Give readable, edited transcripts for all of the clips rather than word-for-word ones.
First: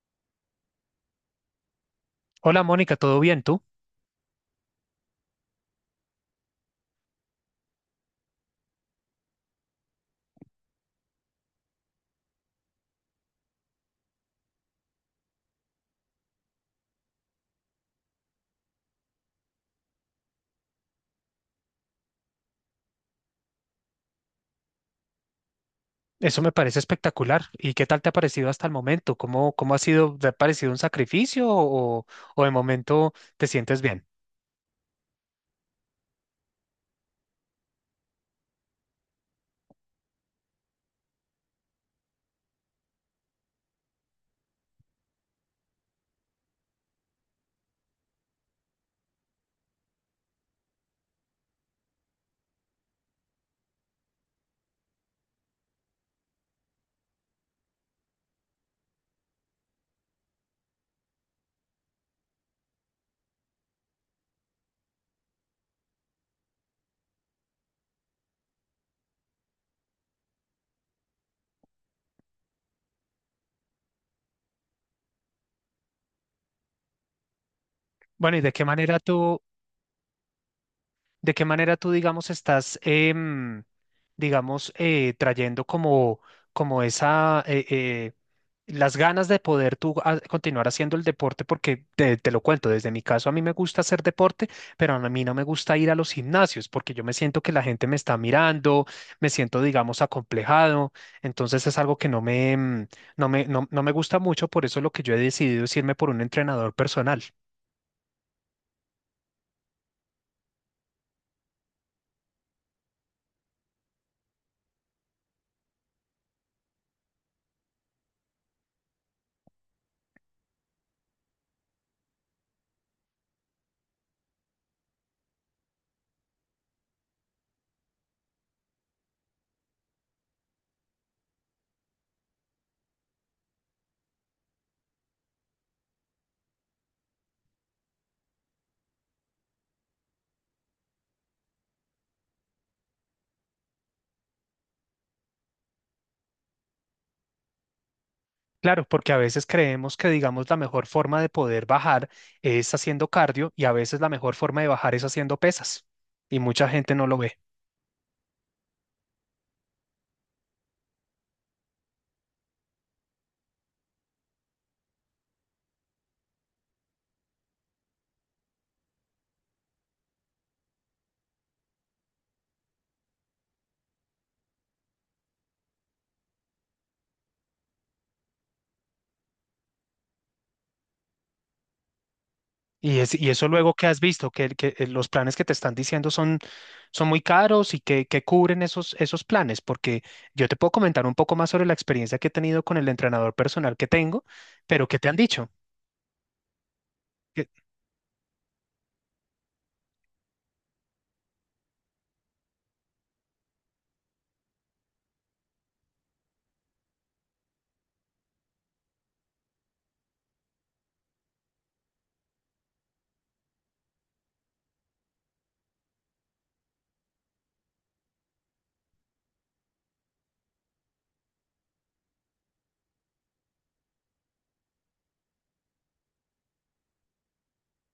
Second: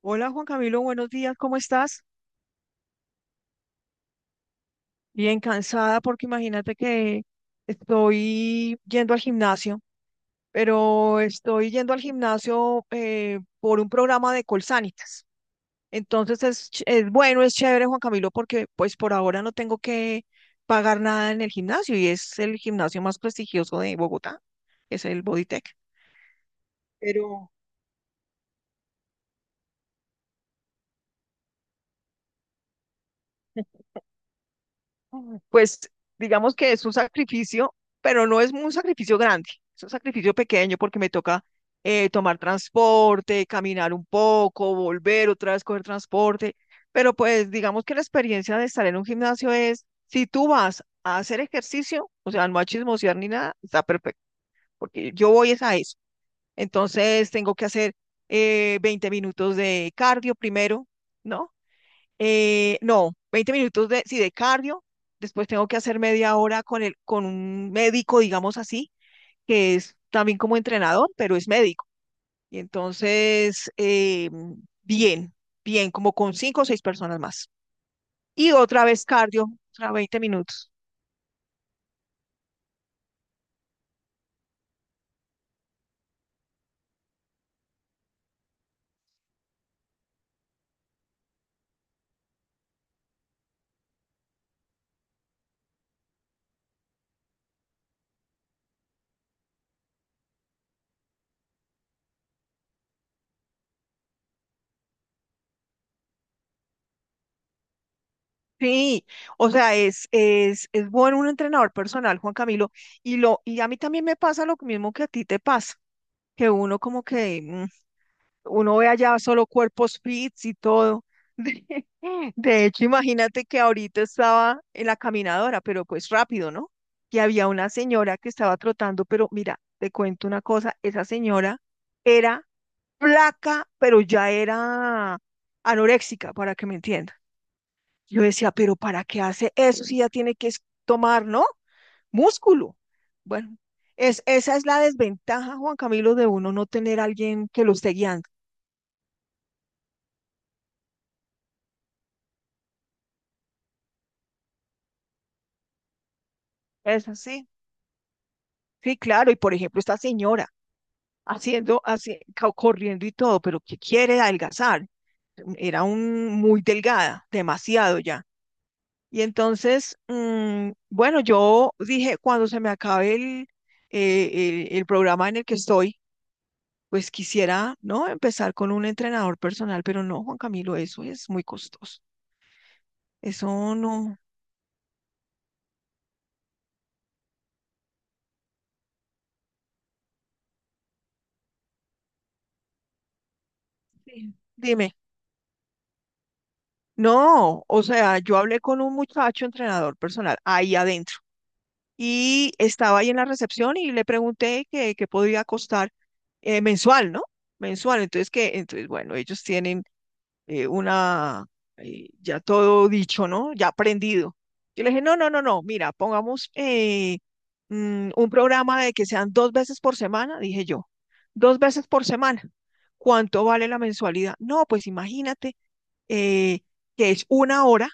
Hola Juan Camilo, buenos días, ¿cómo estás? Hola Mónica, ¿todo bien tú? Bien cansada porque imagínate que estoy yendo al gimnasio, pero estoy yendo al gimnasio por un programa de Colsanitas. Entonces es bueno, es chévere Juan Camilo porque pues por ahora no tengo que pagar nada en el gimnasio y es el gimnasio más prestigioso de Bogotá, es el Bodytech. Eso me parece espectacular. Pero ¿Y qué tal te ha parecido hasta el momento? ¿Cómo ha sido? ¿Te ha parecido un sacrificio o de momento te sientes bien? pues digamos que es un sacrificio, pero no es un sacrificio grande, es un sacrificio pequeño porque me toca tomar transporte, caminar un poco, volver otra vez, coger transporte, pero pues digamos que la experiencia de estar en un gimnasio es, si tú vas a hacer ejercicio, o sea, no a chismosear ni nada, está perfecto, porque yo voy es a eso. Entonces tengo que hacer 20 minutos de cardio primero, ¿no? No, 20 minutos de, sí, de cardio. Después tengo que hacer media hora con un médico, digamos así, que es también como entrenador, pero es médico. Y entonces, bien, bien, como con cinco o seis personas más. Bueno, Y otra vez cardio, otra 20 minutos. ¿De qué manera tú, digamos, estás, digamos, trayendo como esa, las ganas de poder tú continuar haciendo el deporte? Porque te lo cuento, desde mi caso a mí me gusta hacer deporte, pero a mí no me gusta ir a los gimnasios porque yo me siento que la gente me está mirando, me siento, digamos, acomplejado. Entonces es algo que no me, em, no me, no no me gusta mucho, por eso lo que yo he decidido es irme por un entrenador personal. Sí, o sea, es bueno un entrenador personal, Juan Camilo, y a mí también me pasa lo mismo que a ti te pasa, que uno como que, uno ve allá solo cuerpos fits y todo. De hecho, imagínate que ahorita estaba en la caminadora, pero pues rápido, ¿no? Y había una señora que estaba trotando, pero mira, te cuento una cosa, esa señora era flaca, pero ya era anoréxica, para que me entiendan. Yo decía, pero ¿para qué hace eso si ya tiene que tomar, ¿no? Músculo. Bueno, esa es la desventaja, Juan Camilo, de uno no tener a alguien que lo esté guiando. Claro, porque a veces creemos que, digamos, la mejor forma de poder bajar es haciendo cardio y a veces la mejor forma de bajar es haciendo pesas y mucha gente no Es lo ve. así. Sí, claro. Y por ejemplo, esta señora corriendo y todo, pero que quiere adelgazar. Muy delgada, demasiado ya. Y entonces, bueno, yo dije, cuando se me acabe el programa en el que estoy, pues quisiera, ¿no? Empezar con un entrenador personal, pero no, Juan Camilo, eso es muy costoso. Y eso luego Eso que has no. visto, que los planes que te están diciendo son muy caros y que cubren esos planes, porque yo te puedo comentar un poco más sobre la experiencia que he tenido con el entrenador personal que tengo, Sí. pero Dime, ¿qué te han dicho? no, o sea, yo hablé con un muchacho entrenador personal ahí adentro y estaba ahí en la recepción y le pregunté que podría costar mensual, ¿no? Mensual. Entonces, bueno, ellos tienen eh, una, ya todo dicho, ¿no? Ya aprendido. Yo le dije, no, no, no, no, mira, pongamos un programa de que sean dos veces por semana, dije yo, dos veces por semana. ¿Cuánto vale la mensualidad? No, pues imagínate eh, que es una hora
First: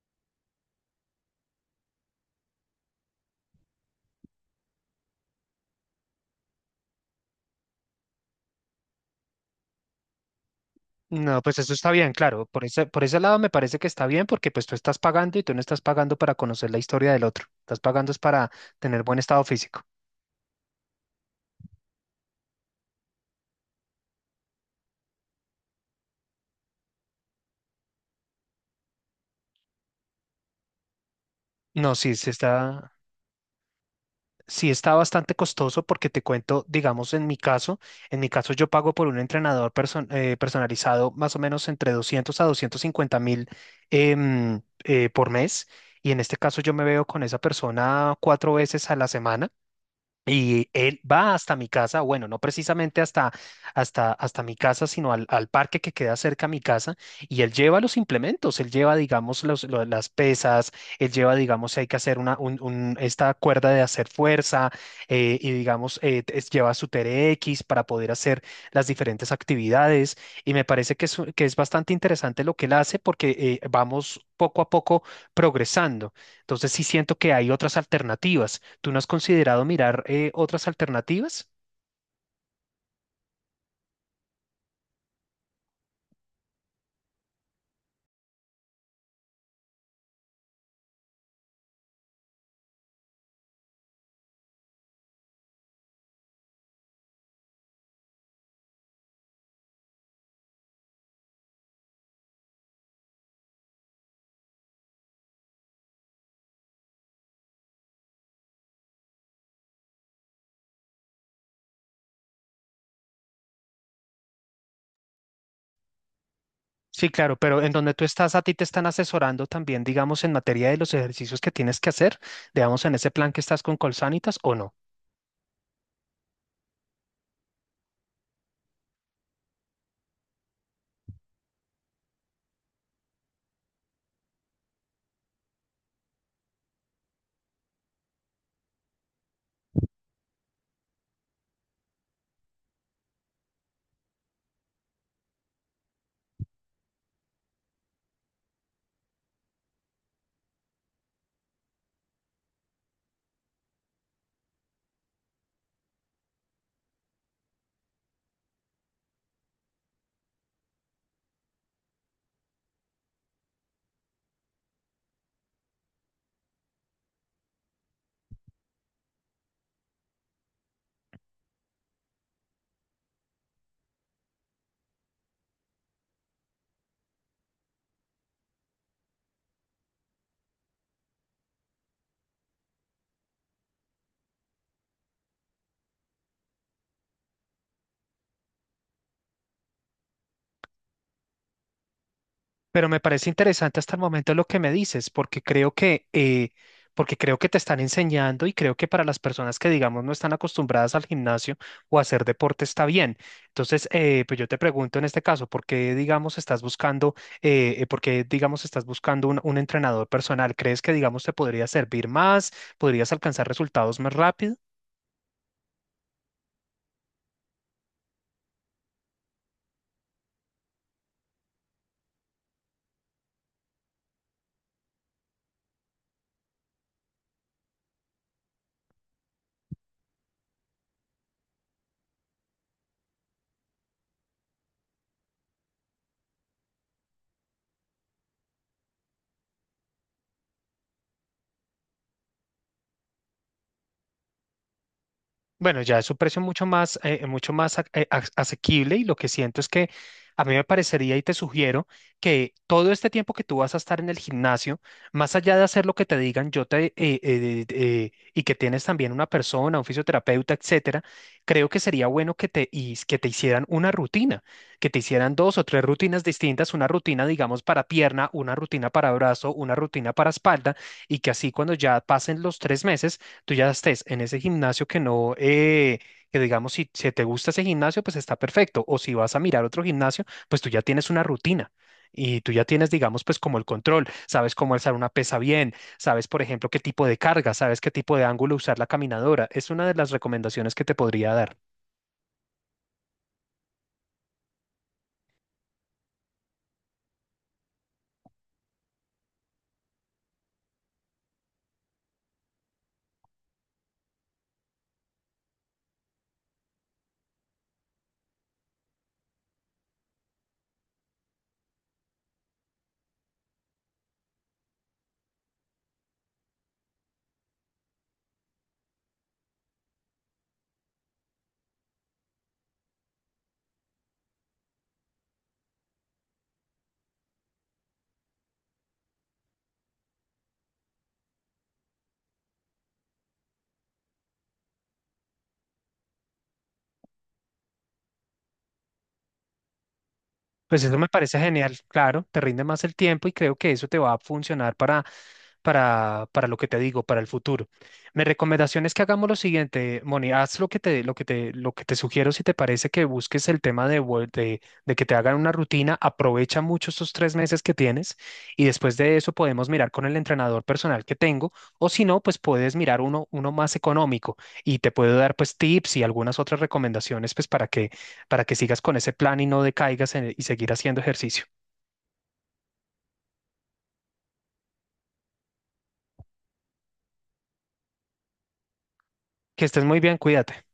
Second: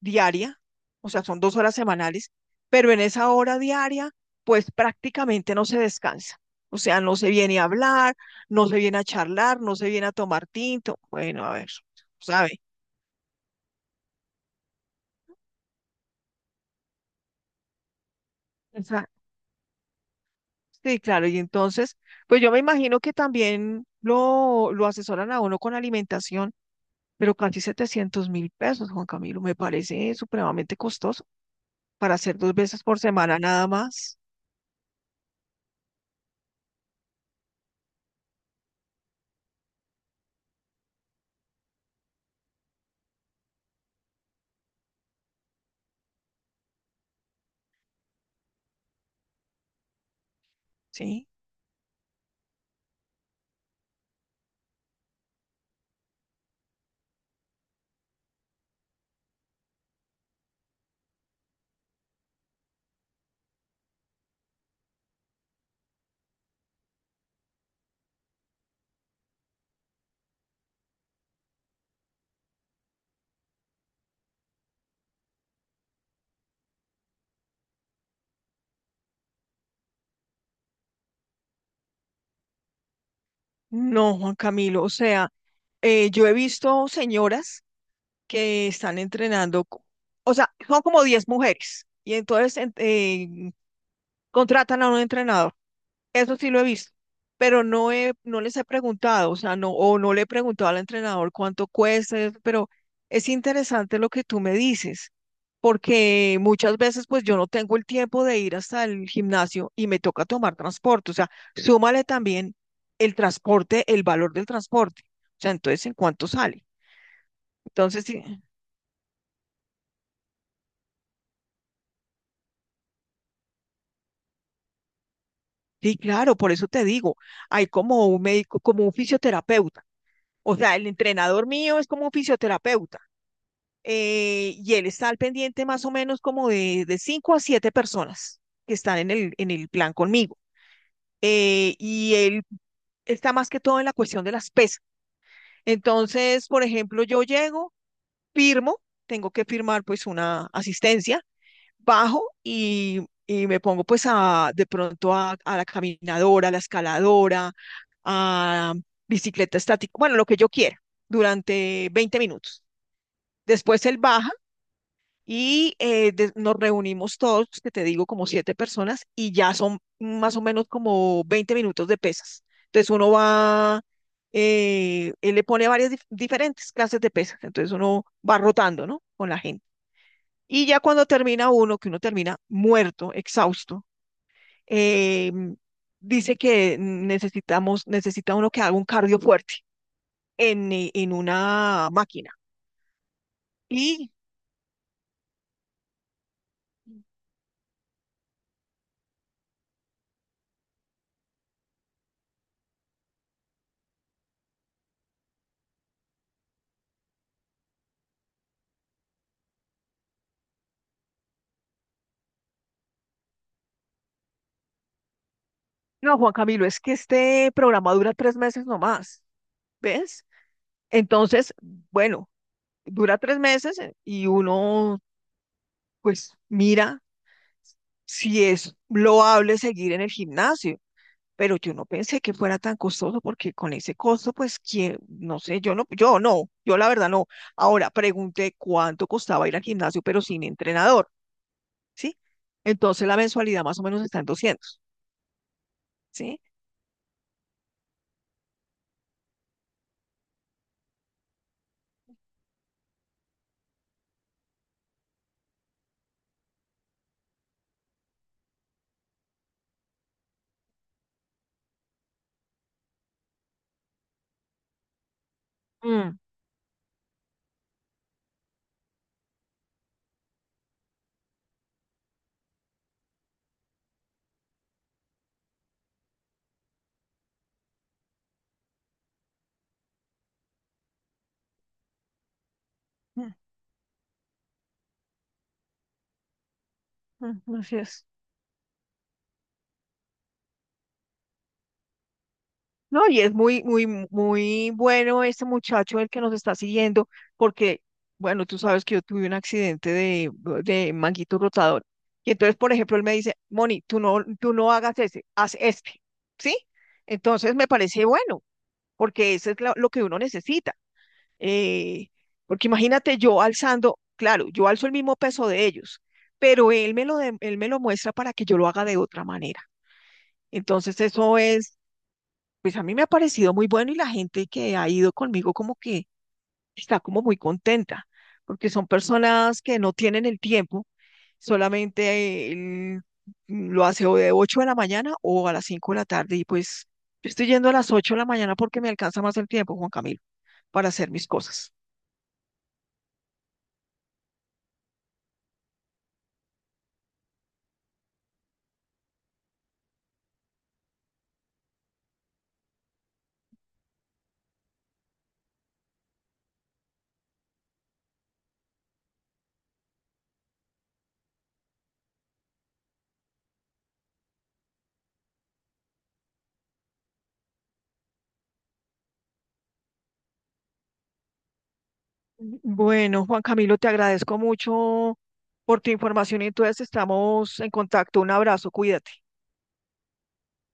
diaria, o sea, son dos horas semanales, pero en esa hora diaria, pues prácticamente no se descansa. O sea, no se viene a hablar, no se viene a charlar, no se viene a tomar tinto. No, Bueno, a pues ver, eso está bien, claro. ¿sabe? Por ese lado me parece que está bien porque pues tú estás pagando y tú no estás pagando para conocer la historia del otro. Estás pagando es para O tener sea, buen estado físico. sí, claro. Y entonces, pues yo me imagino que también lo asesoran a uno con alimentación, pero casi 700.000 pesos, Juan Camilo, me parece supremamente costoso No, para sí, hacer dos veces por semana nada más, sí está bastante costoso porque te cuento, digamos, en mi caso yo pago por un entrenador personalizado más o menos entre 200 a 250 mil por mes. Y en este caso yo me veo con esa persona cuatro veces a la semana. Y él ¿sí? va hasta mi casa, bueno, no precisamente hasta mi casa, sino al parque que queda cerca a mi casa, y él lleva los implementos, él lleva, digamos, las pesas, él lleva, digamos, si hay que hacer esta cuerda de hacer fuerza, y digamos, lleva su TRX para poder hacer las diferentes actividades, y me parece que es bastante interesante lo que él hace porque vamos poco a poco progresando. Entonces sí siento que hay otras alternativas. ¿Tú no has considerado mirar otras alternativas? No, Juan Camilo, o sea, yo he visto señoras que están entrenando, o sea, son como 10 mujeres y entonces contratan a un entrenador. Eso sí lo he visto, pero no les he preguntado, o sea, no, o no le he preguntado al entrenador cuánto cuesta, eso, pero es interesante lo que tú me dices, porque muchas veces pues yo no tengo el tiempo de ir hasta el gimnasio y me toca tomar transporte, o sea, súmale también el transporte, el valor del transporte, o sea, entonces, ¿en cuánto sale? Sí, claro, pero en donde tú Entonces, sí, estás, a ti te están asesorando también, digamos, en materia de los ejercicios que tienes que hacer, digamos, en ese plan que estás con Colsanitas o no. sí, claro, por eso te digo, hay como un médico, como un fisioterapeuta. O sea, el entrenador mío es como un fisioterapeuta y él está al pendiente más o menos como de 5 a 7 personas que están en en el plan conmigo. Y él está más que todo en la cuestión de las pesas. Entonces, por ejemplo, yo llego, firmo, tengo que firmar pues una asistencia bajo y me pongo pues a la caminadora, a la escaladora, a bicicleta estática, bueno, lo que yo quiera, durante 20 minutos. Después él baja y nos reunimos todos, que te digo, como 7 personas, y ya son más o menos como 20 minutos de pesas. Entonces uno va, él le pone varias diferentes clases de pesas, entonces uno va rotando, ¿no? Con la gente. Y ya cuando termina uno, que uno termina muerto, exhausto, eh, dice que necesita uno que haga un cardio fuerte en una máquina. Pero me parece interesante hasta el Y momento lo que me dices, porque porque creo que te están enseñando y creo que para las personas que, digamos, no están acostumbradas al gimnasio o a hacer deporte está bien. Entonces, pues yo te pregunto en este caso, ¿por qué, digamos, estás buscando un entrenador personal? ¿Crees que, digamos, te podría servir más? ¿Podrías alcanzar resultados más rápido? no, Juan Camilo, es que este programa dura 3 meses nomás, ¿ves? Entonces, bueno, dura 3 meses y uno pues mira si es loable seguir en el gimnasio. Pero yo no pensé que fuera tan costoso porque con ese costo, pues, que no sé, yo la verdad no. Ahora pregunté cuánto costaba ir al gimnasio, pero sin entrenador, ¿sí? Entonces la mensualidad más o menos está en 200. Bueno, ya es un precio ¿Sí? mucho más asequible y lo que siento es que a mí me parecería y te sugiero que todo este tiempo que tú vas a estar en el gimnasio, más allá de hacer lo que te digan, yo te y que tienes también una persona, un fisioterapeuta, etcétera, creo que sería bueno que te hicieran una rutina, que te hicieran dos o tres Mm, rutinas distintas, una rutina, digamos, para pierna, una rutina para brazo, una rutina para espalda y que así cuando ya pasen los 3 meses tú ya estés en ese gimnasio que no, que digamos, si, si te gusta ese gimnasio, pues está perfecto. O si vas a mirar otro gimnasio, pues tú ya tienes una rutina. Y tú ya tienes, digamos, mm, pues como el control, sabes cómo alzar una pesa bien, sabes, por ejemplo, qué tipo de carga, mm, así sabes qué es. tipo de ángulo usar la caminadora. Es una de las recomendaciones que te podría dar. No, y es muy, muy, muy bueno este muchacho el que nos está siguiendo, porque, bueno, tú sabes que yo tuve un accidente de manguito rotador. Y entonces, por ejemplo, él me dice, Moni, tú no hagas ese, haz este, ¿sí? Entonces me parece bueno, porque eso es lo que uno necesita. Eh, porque imagínate yo alzando, claro, yo alzo el mismo peso de ellos, pero él me lo muestra para que yo lo haga de otra manera. Entonces, eso es pues a mí me ha parecido muy bueno y la gente que ha ido conmigo como que está como muy contenta, porque son personas que no tienen el tiempo, solamente lo hace o de 8 de la mañana o a las 5 de la tarde y pues yo estoy yendo a las 8 de la mañana porque me alcanza más el tiempo, Juan Camilo, Pues para eso me hacer mis parece cosas. genial, claro, te rinde más el tiempo y creo que eso te va a funcionar para lo que te digo, para el futuro. Mi recomendación es que hagamos lo siguiente, Moni, haz lo que te, lo que te, lo que te sugiero si te parece que busques el tema de que te hagan una rutina, aprovecha mucho estos 3 meses que tienes y después de eso podemos mirar con el entrenador personal que tengo o si no, pues puedes mirar uno, uno más económico y te puedo dar pues tips y algunas otras recomendaciones pues para que sigas con ese plan y no decaigas y seguir haciendo ejercicio. Bueno, Juan Camilo, te agradezco mucho por tu información y entonces estamos en contacto. Un abrazo, cuídate. Que estés muy bien, cuídate.